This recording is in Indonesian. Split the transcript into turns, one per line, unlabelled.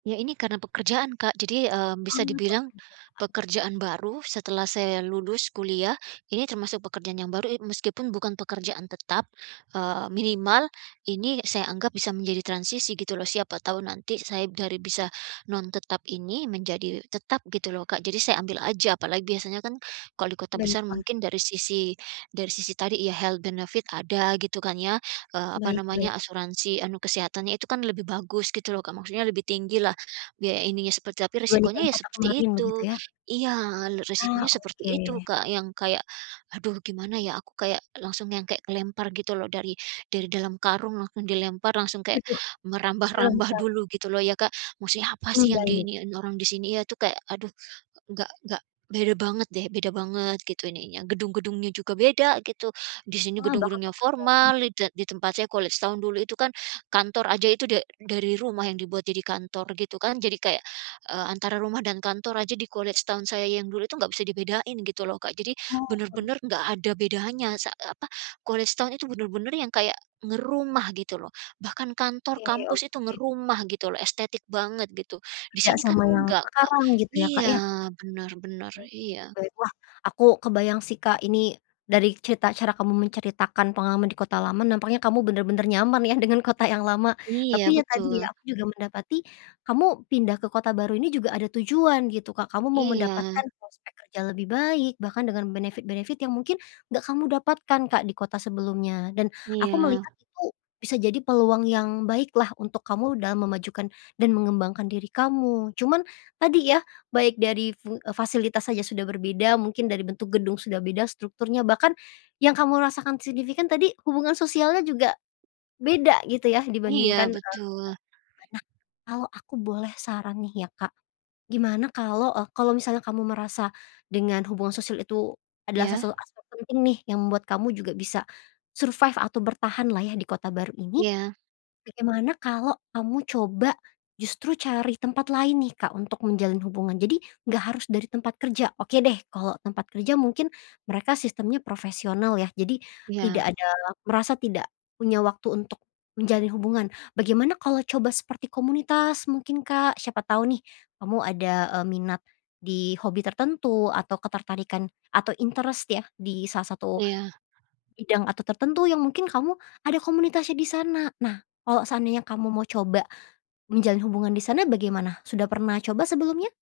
Iya, ini karena pekerjaan Kak, jadi, mmm, bisa
Oh pekerjaan.
dibilang pekerjaan baru, setelah saya lulus kuliah, ini termasuk pekerjaan yang baru i meskipun bukan pekerjaan tetap, eee, minimal ini saya anggap bisa menjadi transisi gitu loh, siapa tahu nanti saya dari bisa non tetap ini, menjadi tetap gitu loh, Kak. Jadi saya ambil aja, apalagi biasanya kan kalau di kota besar
Baiklah.
mungkin dari sisi dari sisi tadi ya, health benefit ada gitu kan ya, eee, apa
Baik
namanya,
baik.
asuransi anu kesehatannya itu kan lebih bagus, gitu loh, Kak. Maksudnya lebih tinggi lah, biaya ininya, seperti tapi
Dibandingkan
resikonya ya
kota
seperti
kemarin,
itu.
begitu ya?
Iya, re resikonya
Ah,
seperti itu,
oke.
Kak, yang kayak aduh gimana ya, aku kayak langsung yang kayak kelempar gitu loh, dari dari dalam karung langsung dilempar, langsung kayak
Waduh.
merambah-rambah
dilempar?
dulu gitu loh ya, Kak, maksudnya apa
Hmm,
sih, yang di
baik.
iniin orang di sini ya, itu kayak aduh enggak enggak beda banget deh, beda banget gitu ininya, gedung-gedungnya juga beda gitu. Di sini
Wah, bahkan
gedung-gedungnya
tempatnya ya?
formal, di te di tempat saya kalau College Town dulu itu kan, kantor aja itu da dari rumah yang dibuat jadi kantor gitu kan. Jadi kayak, eee, antara rumah dan kantor aja di College Town saya yang dulu itu nggak bisa dibedain gitu loh, Kak. Jadi
Oke.
bener-bener nggak ada bedanya sa eee, apa, College Town itu bener-bener yang kayak ngerumah gitu loh, bahkan kantor
Oke
kampus itu
oke.
ngerumah gitu loh, estetik banget gitu. Di
Beda
sini kan
sama yang
enggak, Kak.
sekarang gitu ya, Kak,
Iya,
ya?
benar benar,
Oke,
iya.
baik. Wah, aku kebayang sih, Kak, ini dari cerita cara kamu menceritakan pengalaman di kota lama, nampaknya kamu bener-bener nyaman ya, dengan kota yang lama. Tapi,
Iya,
ya tadi ya,
betul.
aku juga mendapati kamu pindah ke kota baru ini juga ada tujuan gitu, Kak, kamu mau
Iya.
mendapatkan prospek kerja lebih baik, bahkan dengan benefit-benefit yang mungkin nggak kamu dapatkan, Kak, di kota sebelumnya dan aku
Iya.
melihat itu bisa jadi peluang yang baik lah, untuk kamu dalam memajukan dan mengembangkan diri kamu. Cuman tadi ya, baik dari fu eee, fasilitas saja sudah berbeda, mungkin dari bentuk gedung sudah beda strukturnya, bahkan yang kamu rasakan signifikan tadi, hubungan sosialnya juga beda gitu ya,
Iya,
dibandingkan, eee,
betul.
kota lama. Nah, kalau aku boleh saran nih ya, Kak, gimana kalau, eee, kalau misalnya kamu merasa dengan hubungan sosial itu adalah
Iya.
salah salah satu aspek penting nih, yang membuat kamu juga bisa survive atau bertahan lah ya, di kota baru ini.
Iya.
Bagaimana kalau kamu coba justru cari tempat lain nih, Kak, untuk menjalin hubungan. Jadi nggak harus dari tempat kerja. Oke deh, kalau tempat kerja mungkin mereka sistemnya profesional ya, jadi
Iya.
tidak ada merasa tidak punya waktu untuk menjalin hubungan. Bagaimana kalau coba seperti komunitas mungkin, Kak, siapa tahu nih, kamu ada, eee, minat di hobi tertentu atau ketertarikan atau interest ya, di salah satu
Iya.
bidang atau tertentu yang mungkin kamu ada komunitasnya di sana. Nah, kalau seandainya kamu mau coba menjalin hubungan di sana bagaimana? Sudah pernah coba sebelumnya?